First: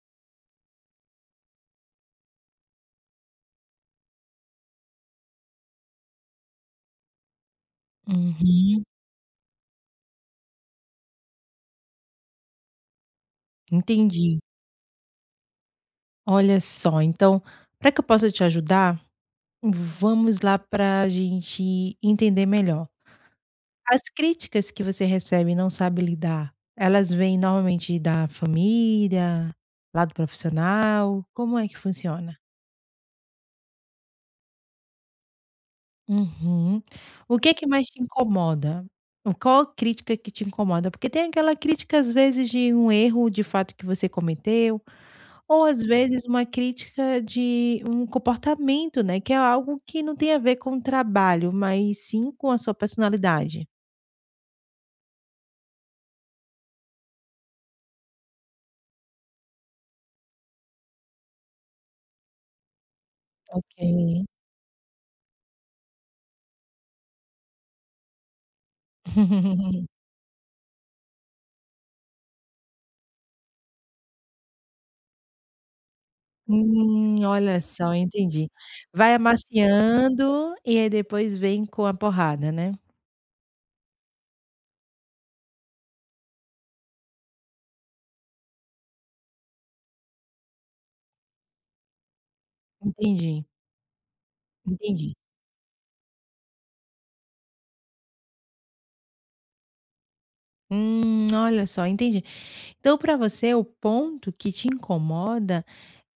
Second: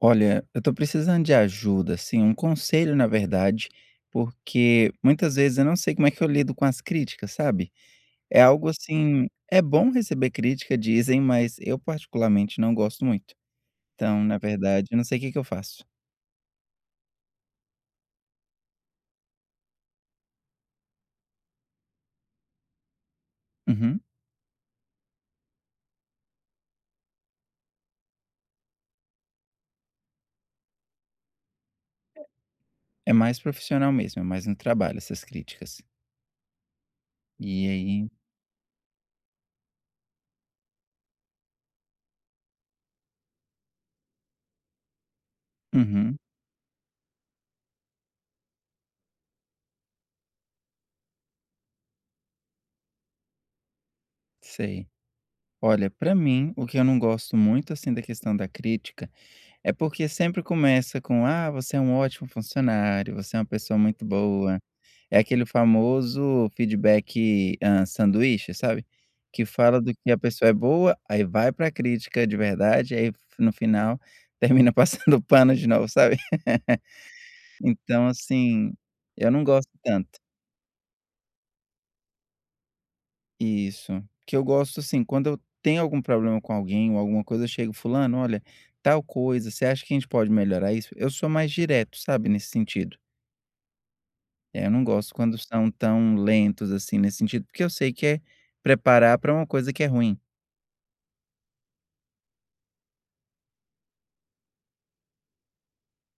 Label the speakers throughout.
Speaker 1: Olha, eu tô precisando de ajuda, assim, um conselho, na verdade, porque muitas vezes eu não sei como é que eu lido com as críticas, sabe? É algo
Speaker 2: Uhum,
Speaker 1: assim, é bom receber crítica, dizem, mas eu particularmente não gosto muito. Então, na
Speaker 2: entendi.
Speaker 1: verdade, eu não sei o que que eu faço.
Speaker 2: Olha só, então, para que eu possa te ajudar, vamos lá para a gente entender melhor.
Speaker 1: Uhum.
Speaker 2: As críticas que você recebe e não sabe lidar, elas vêm normalmente da família, lado profissional, como é que funciona?
Speaker 1: É mais profissional mesmo, é mais no trabalho essas críticas.
Speaker 2: Uhum. O que é que
Speaker 1: E
Speaker 2: mais te
Speaker 1: aí,
Speaker 2: incomoda? O qual a crítica que te incomoda? Porque tem aquela crítica, às vezes, de um erro de fato que você cometeu, ou às
Speaker 1: uhum,
Speaker 2: vezes uma crítica de um comportamento, né, que é algo que não tem a ver com o trabalho, mas sim com a sua personalidade.
Speaker 1: sei. Olha, pra mim, o que eu não gosto muito assim da questão da crítica é porque sempre começa com: "Ah, você é um ótimo funcionário, você é uma pessoa muito
Speaker 2: Ok.
Speaker 1: boa". É aquele famoso feedback, sanduíche, sabe? Que fala do que a pessoa é boa, aí vai pra crítica de verdade, aí no final termina passando pano de novo, sabe?
Speaker 2: Olha só,
Speaker 1: Então,
Speaker 2: entendi.
Speaker 1: assim,
Speaker 2: Vai
Speaker 1: eu não gosto tanto.
Speaker 2: amaciando e aí depois vem com a porrada, né?
Speaker 1: Isso. Que eu gosto, assim, quando eu tenho algum problema com alguém ou alguma coisa, eu chego: "Fulano, olha, tal coisa, você acha que a gente pode melhorar isso?". Eu sou mais direto, sabe, nesse sentido.
Speaker 2: Entendi,
Speaker 1: É, eu não
Speaker 2: entendi.
Speaker 1: gosto quando são tão lentos, assim, nesse sentido, porque eu sei que é preparar para uma coisa que é ruim.
Speaker 2: Olha só, entendi. Então, para você, o ponto que te incomoda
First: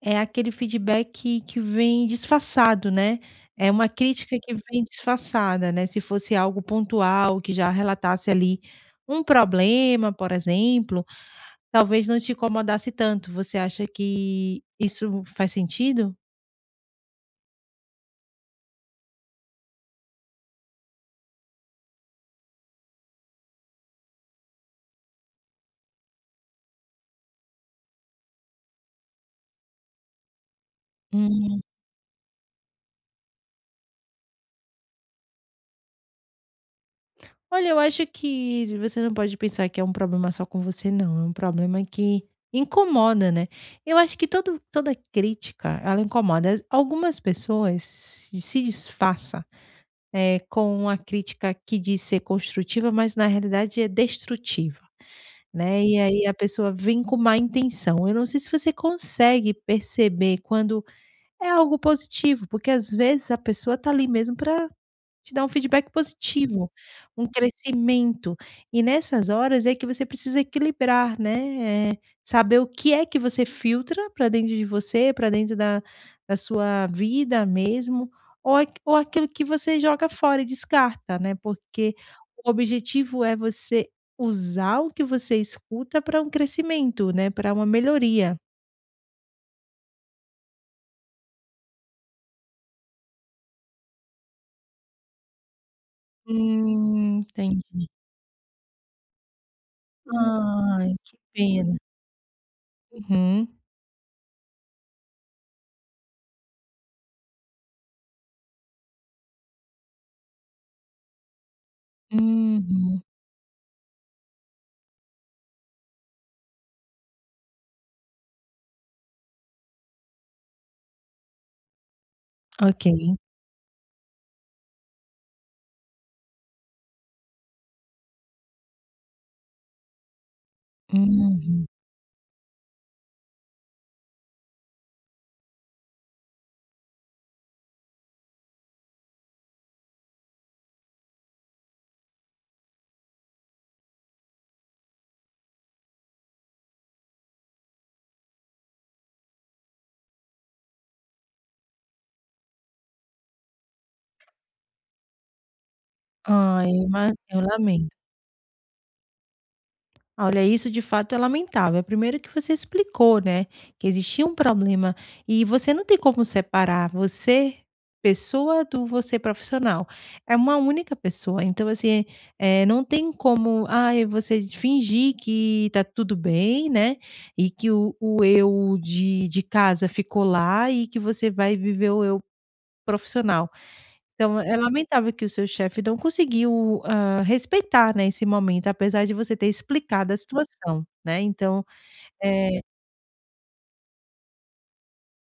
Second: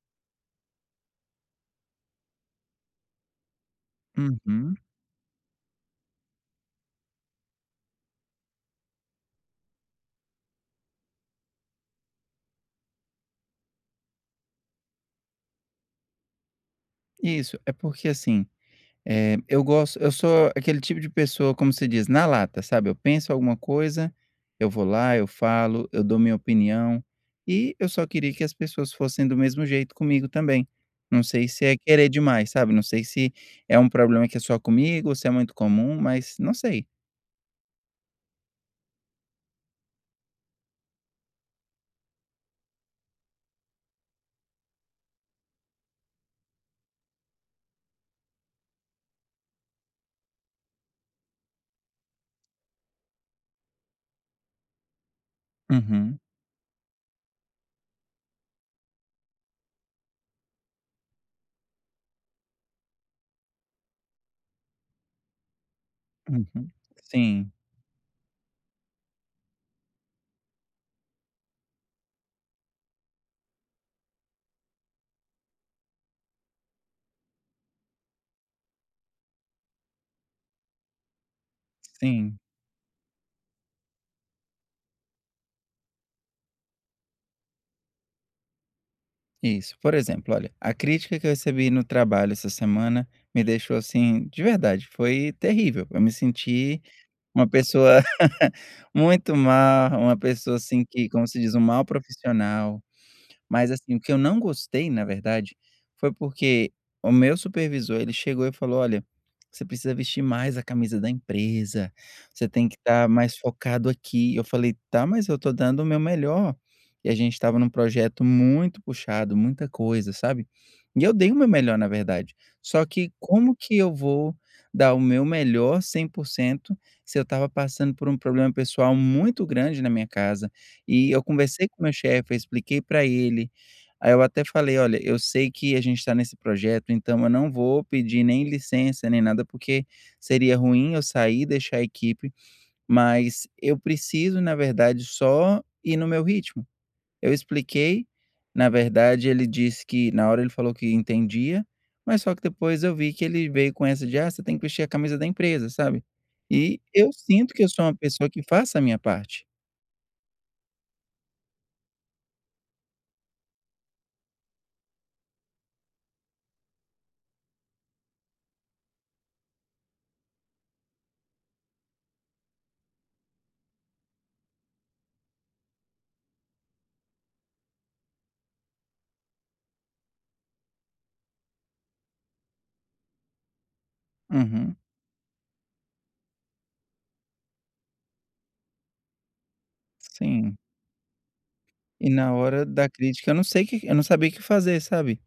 Speaker 2: é aquele feedback que vem disfarçado, né, é uma crítica que
Speaker 1: Uhum.
Speaker 2: vem disfarçada, né, se fosse algo pontual, que já relatasse ali um problema, por exemplo, talvez não te incomodasse tanto, você acha que isso faz sentido?
Speaker 1: Isso, é porque, assim, eu sou aquele tipo de pessoa, como se diz, na lata, sabe, eu penso alguma coisa, eu vou lá, eu falo, eu dou minha opinião, e eu só queria que as pessoas fossem do mesmo jeito comigo também. Não sei
Speaker 2: Hum.
Speaker 1: se é querer demais, sabe, não sei se é um problema que é só comigo ou se é muito comum, mas não sei.
Speaker 2: Olha, eu acho que você não pode pensar que é um problema só com você não, é um problema que incomoda, né. Eu acho que todo toda crítica, ela incomoda. Algumas pessoas se disfarça, com a crítica que diz ser construtiva, mas na realidade é destrutiva, né, e
Speaker 1: Uhum,
Speaker 2: aí a pessoa vem com má intenção. Eu não sei se você consegue perceber quando é algo positivo, porque às vezes a pessoa tá ali mesmo para te dá um feedback
Speaker 1: uhum.
Speaker 2: positivo, um
Speaker 1: Sim,
Speaker 2: crescimento. E nessas horas é que você precisa equilibrar, né, saber o que é que você filtra para dentro de você, para dentro da sua vida mesmo, ou aq ou aquilo que você joga fora e descarta, né, porque
Speaker 1: sim.
Speaker 2: o objetivo é você usar o que você escuta para um crescimento, né, para uma melhoria.
Speaker 1: Isso. Por exemplo, olha, a crítica que eu recebi no trabalho essa semana me deixou assim, de verdade, foi terrível. Eu me senti uma
Speaker 2: Entendi.
Speaker 1: pessoa muito mal, uma pessoa assim
Speaker 2: Ai,
Speaker 1: que,
Speaker 2: que
Speaker 1: como se diz, um
Speaker 2: pena.
Speaker 1: mau profissional.
Speaker 2: Uhum.
Speaker 1: Mas, assim, o que eu não gostei, na verdade, foi porque o meu supervisor, ele chegou e falou: "Olha, você precisa vestir mais a camisa da empresa, você tem que
Speaker 2: Uhum.
Speaker 1: estar mais focado aqui". Eu falei: "Tá, mas eu tô dando o meu melhor". E a gente estava num projeto muito puxado, muita coisa, sabe. E eu dei o meu melhor, na verdade. Só que
Speaker 2: Ok.
Speaker 1: como que eu vou dar o meu melhor 100% se eu estava passando por um problema pessoal muito grande na minha casa? E eu
Speaker 2: Uhum.
Speaker 1: conversei com o meu chefe, eu expliquei para ele, aí eu até falei: "Olha, eu sei que a gente está nesse projeto, então eu não vou pedir nem licença nem nada, porque seria ruim eu sair e deixar a equipe, mas eu preciso, na verdade, só ir no meu ritmo". Eu expliquei, na verdade ele disse que na hora ele falou que entendia, mas só que depois eu vi que ele veio com essa de: "Ah, você tem que vestir a camisa da empresa", sabe.
Speaker 2: Ai,
Speaker 1: E eu
Speaker 2: eu
Speaker 1: sinto que eu sou
Speaker 2: lamento.
Speaker 1: uma pessoa que faço a minha parte.
Speaker 2: Olha, isso de fato é lamentável. Primeiro que você explicou, né, que existia um problema e você não tem como separar você, pessoa, do você profissional. É uma única pessoa. Então, assim, não tem como, você fingir que tá tudo bem, né, e que o eu de casa ficou lá e que você vai viver o eu profissional. Então, é
Speaker 1: Uhum,
Speaker 2: lamentável que o seu chefe não conseguiu, respeitar, né, esse momento, apesar de você ter explicado a
Speaker 1: sim.
Speaker 2: situação, né, então,
Speaker 1: E na
Speaker 2: eh
Speaker 1: hora da crítica eu não sabia o que fazer, sabe.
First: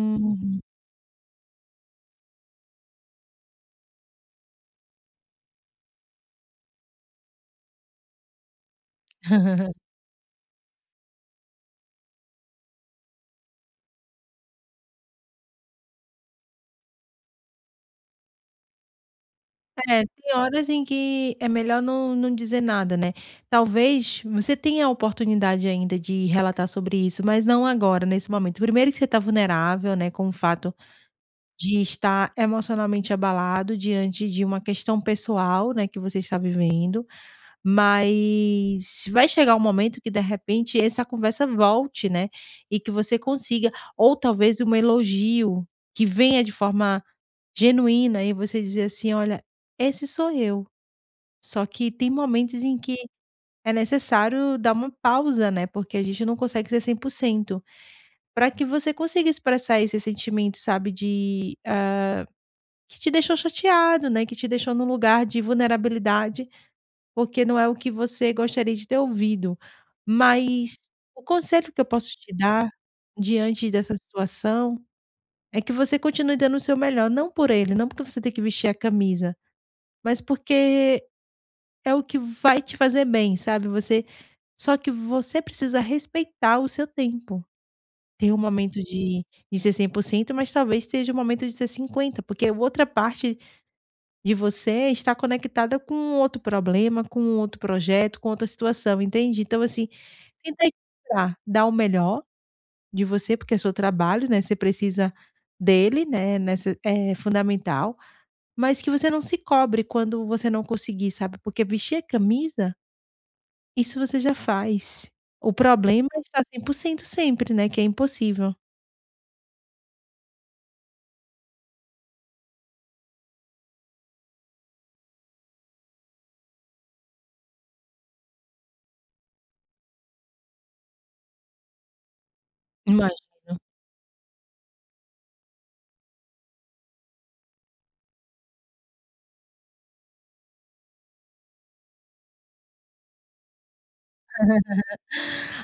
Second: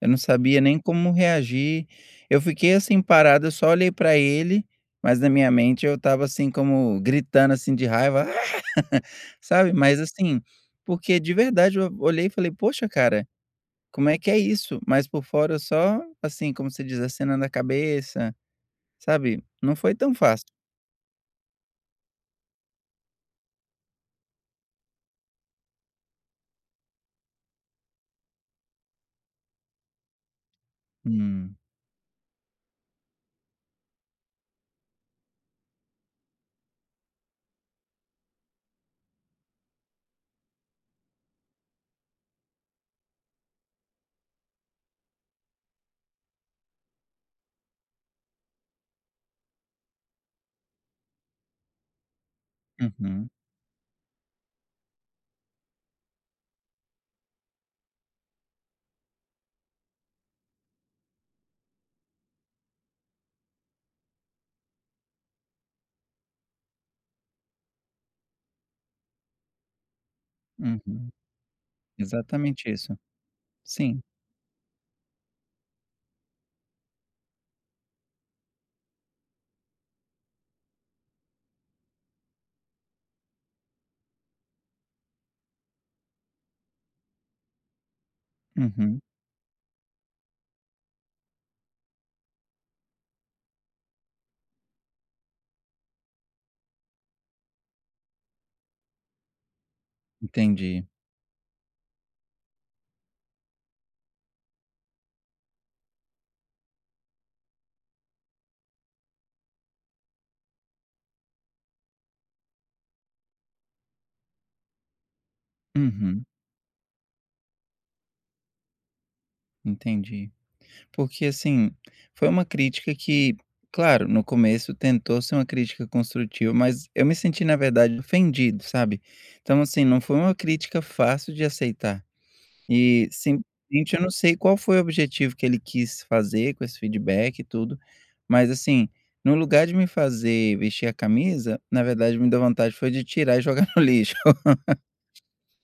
Speaker 1: Eu não sabia nem como reagir. Eu fiquei assim parado, eu só olhei pra ele, mas na minha mente eu estava assim como gritando assim de raiva, sabe. Mas assim, porque de verdade eu olhei e falei: "Poxa cara, como é que é isso?". Mas por fora eu só, assim, como se diz, acenando a cabeça, sabe. Não foi
Speaker 2: É,
Speaker 1: tão
Speaker 2: tem
Speaker 1: fácil.
Speaker 2: horas em que é melhor não dizer nada, né. Talvez você tenha a oportunidade ainda de relatar sobre isso, mas não agora, nesse momento. Primeiro que você está vulnerável, né, com o fato
Speaker 1: Hum.
Speaker 2: de estar emocionalmente abalado diante de uma questão pessoal, né, que você está vivendo. Mas vai chegar um momento que de repente essa conversa volte, né, e que você consiga ou talvez um elogio que venha de forma genuína e você dizer assim: "Olha, esse sou eu, só que tem momentos em que
Speaker 1: Uhum,
Speaker 2: é necessário dar uma pausa, né, porque a gente não consegue ser 100% para que você consiga expressar esse sentimento, sabe, de, que te deixou chateado, né, que te deixou num lugar de vulnerabilidade. Porque não é o que você gostaria de ter ouvido. Mas
Speaker 1: uhum.
Speaker 2: o conselho que eu posso te dar
Speaker 1: Exatamente isso.
Speaker 2: diante dessa
Speaker 1: Sim.
Speaker 2: situação é que você continue dando o seu melhor, não por ele, não porque você tem que vestir a camisa, mas porque é o que vai te fazer bem, sabe, você só que você precisa respeitar o seu tempo. Tem um momento
Speaker 1: Uhum.
Speaker 2: de ser 100%, mas talvez seja um momento de ser 50, porque outra parte de você está conectada com outro problema, com outro projeto, com outra situação, entende? Então assim, tenta
Speaker 1: Entendi.
Speaker 2: equilibrar, dar o melhor de você, porque é seu trabalho, né, você precisa dele, né, nessa é fundamental, mas que você não se cobre quando você não conseguir, sabe, porque vestir a camisa, isso você já faz. O problema é
Speaker 1: Uhum.
Speaker 2: estar 100% sempre, né, que é impossível.
Speaker 1: Entendi. Porque, assim, foi uma crítica que, claro, no começo tentou ser uma crítica construtiva, mas eu me senti, na verdade, ofendido, sabe. Então, assim, não foi uma crítica fácil de aceitar. E,
Speaker 2: Imagino.
Speaker 1: simplesmente, eu não sei qual foi o objetivo que ele quis fazer com esse feedback e tudo, mas, assim, no lugar de me fazer vestir a camisa, na verdade, me deu vontade foi de tirar e jogar no lixo.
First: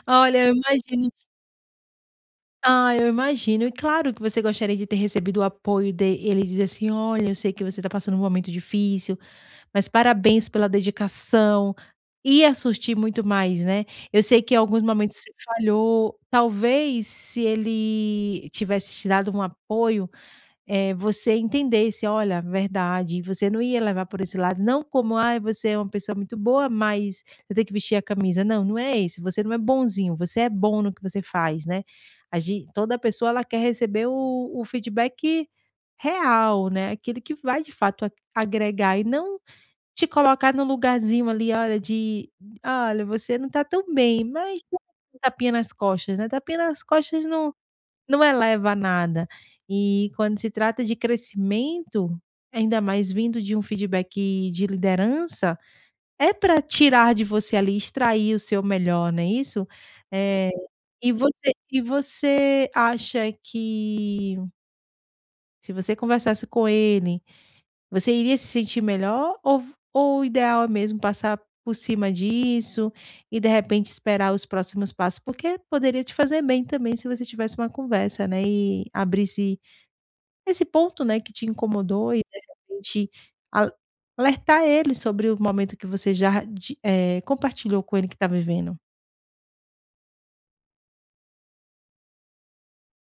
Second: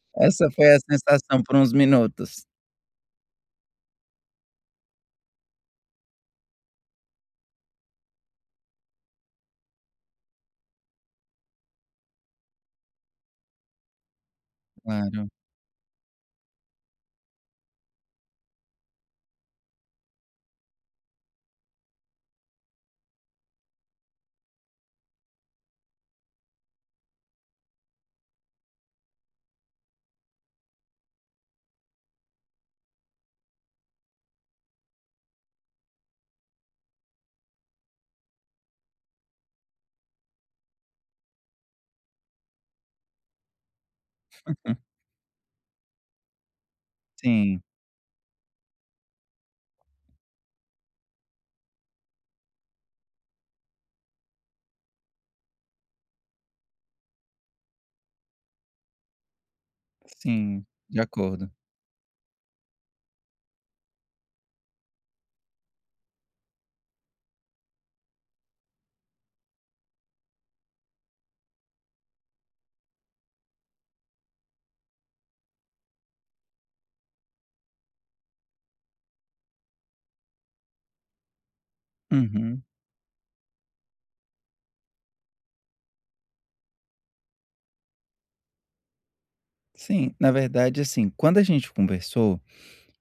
Speaker 2: Olha,
Speaker 1: Essa
Speaker 2: eu
Speaker 1: foi a
Speaker 2: imagino.
Speaker 1: sensação por uns minutos.
Speaker 2: Ah, eu imagino. E claro que você gostaria de ter recebido o apoio dele. Ele diz assim: "Olha, eu sei que você está passando um momento difícil, mas parabéns pela dedicação, ia surtir muito mais, né. Eu sei que em alguns momentos
Speaker 1: Claro.
Speaker 2: você falhou, talvez se ele tivesse te dado um apoio, você entendesse: "Olha, verdade", você não ia levar por esse lado, não como: ah, você é uma pessoa muito boa, mas você tem que vestir a camisa". Não, não é esse, você não é bonzinho, você é bom no que você faz, né. A gen toda pessoa ela quer receber o feedback real, né, aquele que vai de fato a agregar e não te colocar num lugarzinho ali, olha, de "Olha, você não tá tão bem, mas dá um tapinha nas costas", né, tapinha nas costas não
Speaker 1: Sim,
Speaker 2: não eleva a nada. E quando se trata de crescimento, ainda mais vindo de um feedback de liderança, é para tirar de você ali, extrair o seu melhor, não é isso? Eh,
Speaker 1: sim, de
Speaker 2: e
Speaker 1: acordo.
Speaker 2: você e você acha que se você conversasse com ele você iria se sentir melhor ou o ideal é mesmo passar por cima disso e, de repente, esperar os próximos passos? Porque poderia te fazer bem também se você tivesse uma conversa, né, e abrisse esse ponto, né, que te incomodou e, de
Speaker 1: Uhum.
Speaker 2: repente, al alertar ele sobre o momento que você já compartilhou com ele que está vivendo.
Speaker 1: Sim, na verdade, assim, quando a gente conversou,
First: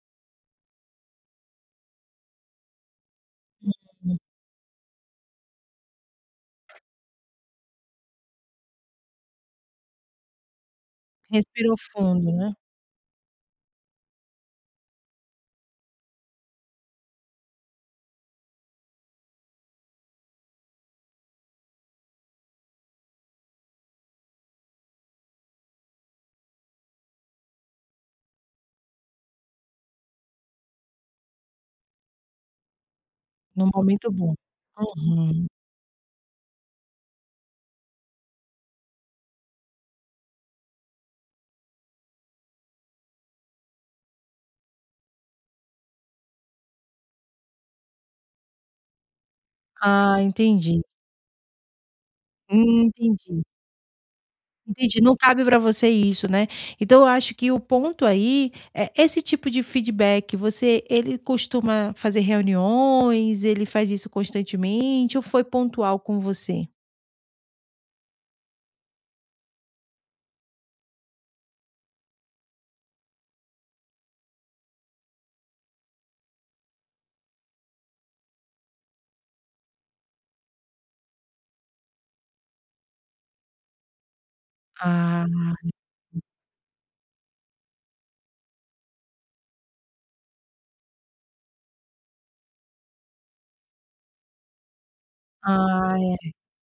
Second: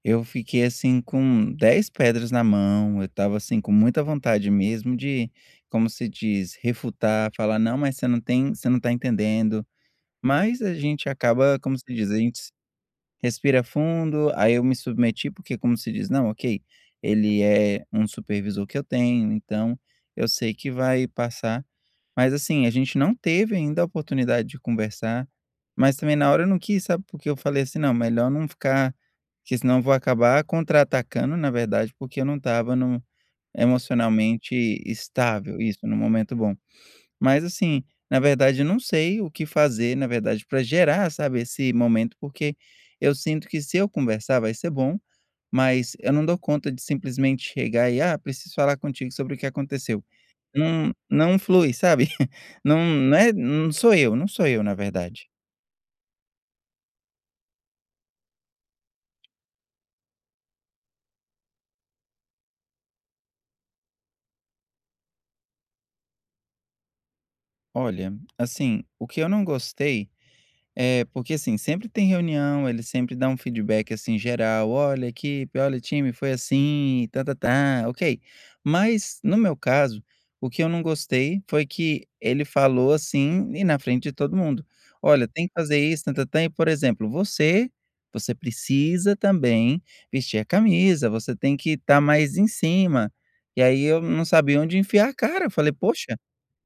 Speaker 1: eu fiquei assim com 10 pedras na mão, eu estava assim com muita
Speaker 2: Hum.
Speaker 1: vontade mesmo de, como se diz, refutar, falar, não, mas você não tem, você não tá entendendo. Mas a gente acaba,
Speaker 2: Respirou
Speaker 1: como se diz,
Speaker 2: fundo, né,
Speaker 1: respira fundo, aí eu me submeti, porque como se diz, não, ok, ele é um supervisor que eu tenho, então eu sei que vai passar. Mas assim, a gente não teve ainda a oportunidade de conversar, mas também na hora eu não quis, sabe, porque eu falei assim: "Não, melhor não ficar, porque senão eu vou acabar contra-atacando", na verdade, porque eu não estava num
Speaker 2: num momento bom.
Speaker 1: emocionalmente
Speaker 2: Uhum.
Speaker 1: estável, isso, no momento bom. Mas assim, na verdade eu não sei o que fazer, na verdade, para gerar, sabe, esse momento, porque eu sinto que se eu conversar vai ser bom, mas eu não dou conta de simplesmente chegar e: "Ah, preciso falar contigo sobre o que aconteceu".
Speaker 2: Ah, entendi.
Speaker 1: Não, não flui, sabe. Não, não é,
Speaker 2: Entendi.
Speaker 1: não sou eu, não sou eu, na
Speaker 2: Entendi, não
Speaker 1: verdade.
Speaker 2: cabe para você isso, né. Então eu acho que o ponto aí é esse tipo de feedback, você ele costuma fazer reuniões, ele faz isso constantemente ou foi pontual com você?
Speaker 1: Olha, assim, o que eu não gostei é, porque assim, sempre tem reunião, ele sempre dá um feedback assim geral, olha equipe, olha time, foi assim, tá, tá, tá, ok. Mas no meu caso, o que eu não gostei foi que ele falou assim e na frente de todo mundo,
Speaker 2: Ah,
Speaker 1: olha, tem que fazer isso, tá, tá, tá, e por exemplo, você, você precisa também vestir a camisa, você tem que estar mais em cima. E aí eu não sabia onde enfiar a cara, eu falei,
Speaker 2: ah, é.
Speaker 1: poxa,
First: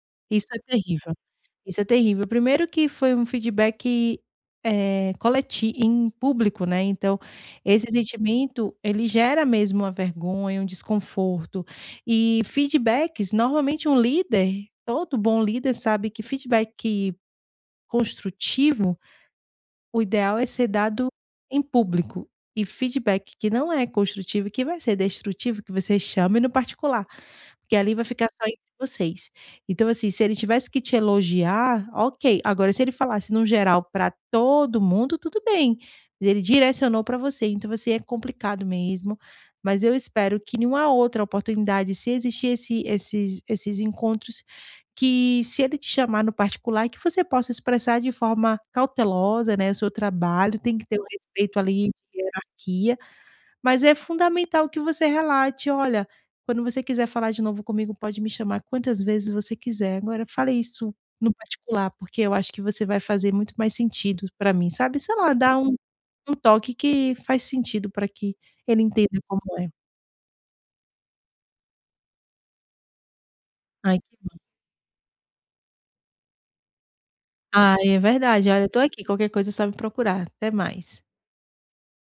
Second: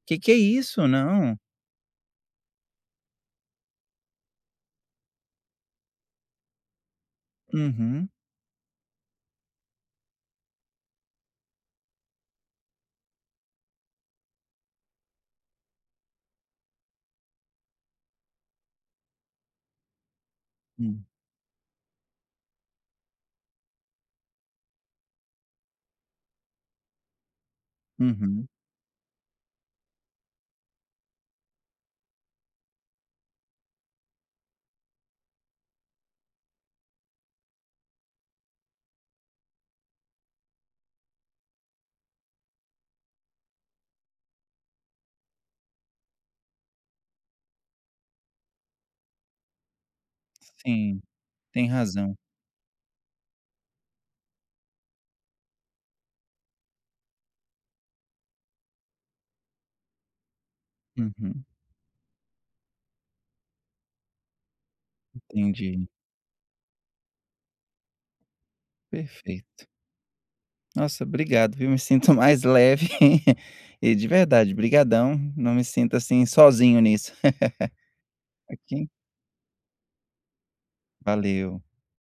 Speaker 1: que é
Speaker 2: Isso é
Speaker 1: isso?
Speaker 2: terrível.
Speaker 1: Não.
Speaker 2: Isso é terrível. Primeiro que foi um feedback, coleti em público, né, então esse
Speaker 1: Uhum,
Speaker 2: sentimento, ele gera mesmo uma vergonha, um desconforto. E feedbacks, normalmente um líder, todo bom líder sabe que feedback construtivo o ideal é ser
Speaker 1: hum,
Speaker 2: dado em público e feedback que não é construtivo e que vai ser destrutivo, que você chame no particular, porque ali vai ficar só
Speaker 1: uhum,
Speaker 2: entre vocês. Então, assim, se ele tivesse que te elogiar, ok. Agora, se ele falasse no geral para todo mundo, tudo bem. Mas ele direcionou para você, então você é complicado mesmo. Mas eu espero que nenhuma outra oportunidade, se existir esses encontros, que se ele te chamar no particular, que você possa expressar de forma cautelosa, né, o seu trabalho, tem que ter
Speaker 1: sim.
Speaker 2: o respeito
Speaker 1: Tem
Speaker 2: ali
Speaker 1: razão.
Speaker 2: de hierarquia, mas é fundamental que você relate: "Olha, quando você quiser falar de novo comigo, pode me chamar quantas vezes você quiser, agora fale isso no
Speaker 1: Uhum,
Speaker 2: particular, porque eu acho que você vai fazer muito mais sentido para mim", sabe, sei lá, dá um
Speaker 1: entendi.
Speaker 2: toque que faz sentido para que ele entenda como
Speaker 1: Perfeito.
Speaker 2: é.
Speaker 1: Nossa, obrigado, viu, me sinto mais leve e
Speaker 2: Ai,
Speaker 1: de
Speaker 2: que bom.
Speaker 1: verdade, brigadão, não me sinto, assim, sozinho nisso.
Speaker 2: Ai, é verdade. Olha, eu tô
Speaker 1: Aqui
Speaker 2: aqui, qualquer coisa sabe procurar. Até mais.
Speaker 1: valeu.